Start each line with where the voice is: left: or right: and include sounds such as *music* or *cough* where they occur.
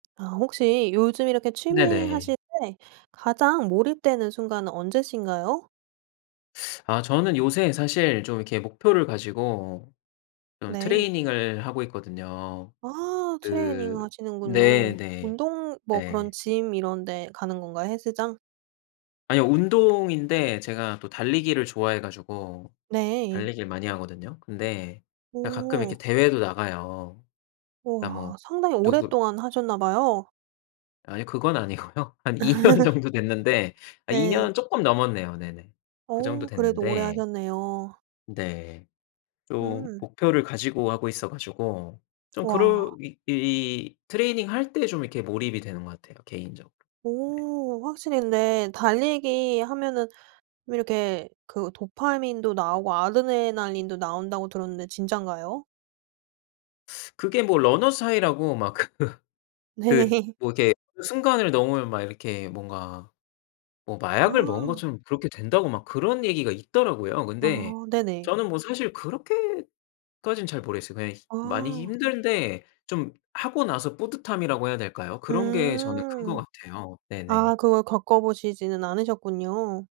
right: 아 혹시 요즘 이렇게
left: 네네.
right: 취미하실 때 가장 몰입되는 순간은 언제신가요?
left: 아. 저는 요새 사실 좀 이렇게 목표를 가지고 좀
right: 네.
left: 트레이닝을 하고 있거든요.
right: 아. 트레이닝
left: 그
right: 하시는군요.
left: 네네.
right: 운동 뭐 그런
left: 네.
right: 짐 이런데 가는 건가요 헬스장?
left: 아니요. 운동인데 제가 또 달리기를 좋아해 가지고
right: 네.
left: 달리기를 많이 하거든요. 근데 가끔 이렇게
right: 오.
left: 대회도 나가요. 그냥 뭐
right: 우와. 상당히
left: 누구
right: 오랫동안 하셨나 봐요.
left: 아이 그건 아니고요. 한 2 년
right: *laughs*
left: 정도 됐는데 아 2
right: 네.
left: 년 쪼끔 넘었네요. 네네. 그 정도
right: 어. 그래도 오래
left: 됐는데
right: 하셨네요.
left: 네. 좀
right: 음.
left: 목표를 가지고 하고 있어 가지고 좀 그럴
right: 와.
left: 일이 트레이닝 할 때 좀 이렇게 몰입이 되는 것 같아요 개인적으로. 네.
right: 오. 확실히 근데 달리기 하면은 이렇게 그 도파민도 나오고 아드레날린도 나온다고 들었는데 진짠가요?
left: 그게 뭐 Runner's High라고 막 그 그
right: 네.
left: 뭐 이렇게 순간을 넘으면 막 이렇게 뭔가 뭐 마약을 먹은
right: 아.
left: 것처럼 그렇게 된다고 막 그런 얘기가 있더라고요. 근데
right: 아. 네네.
left: 저는 뭐 사실 그렇게까진 잘 모르겠어요. 그냥 많이
right: 아.
left: 힘든데 좀 하고 나서 뿌듯함이라고 해야 될까요? 그런 게 저는 큰 것
right: 음.
left: 같아요. 네네.
right: 아 그걸 겪어 보시지는 않으셨군요.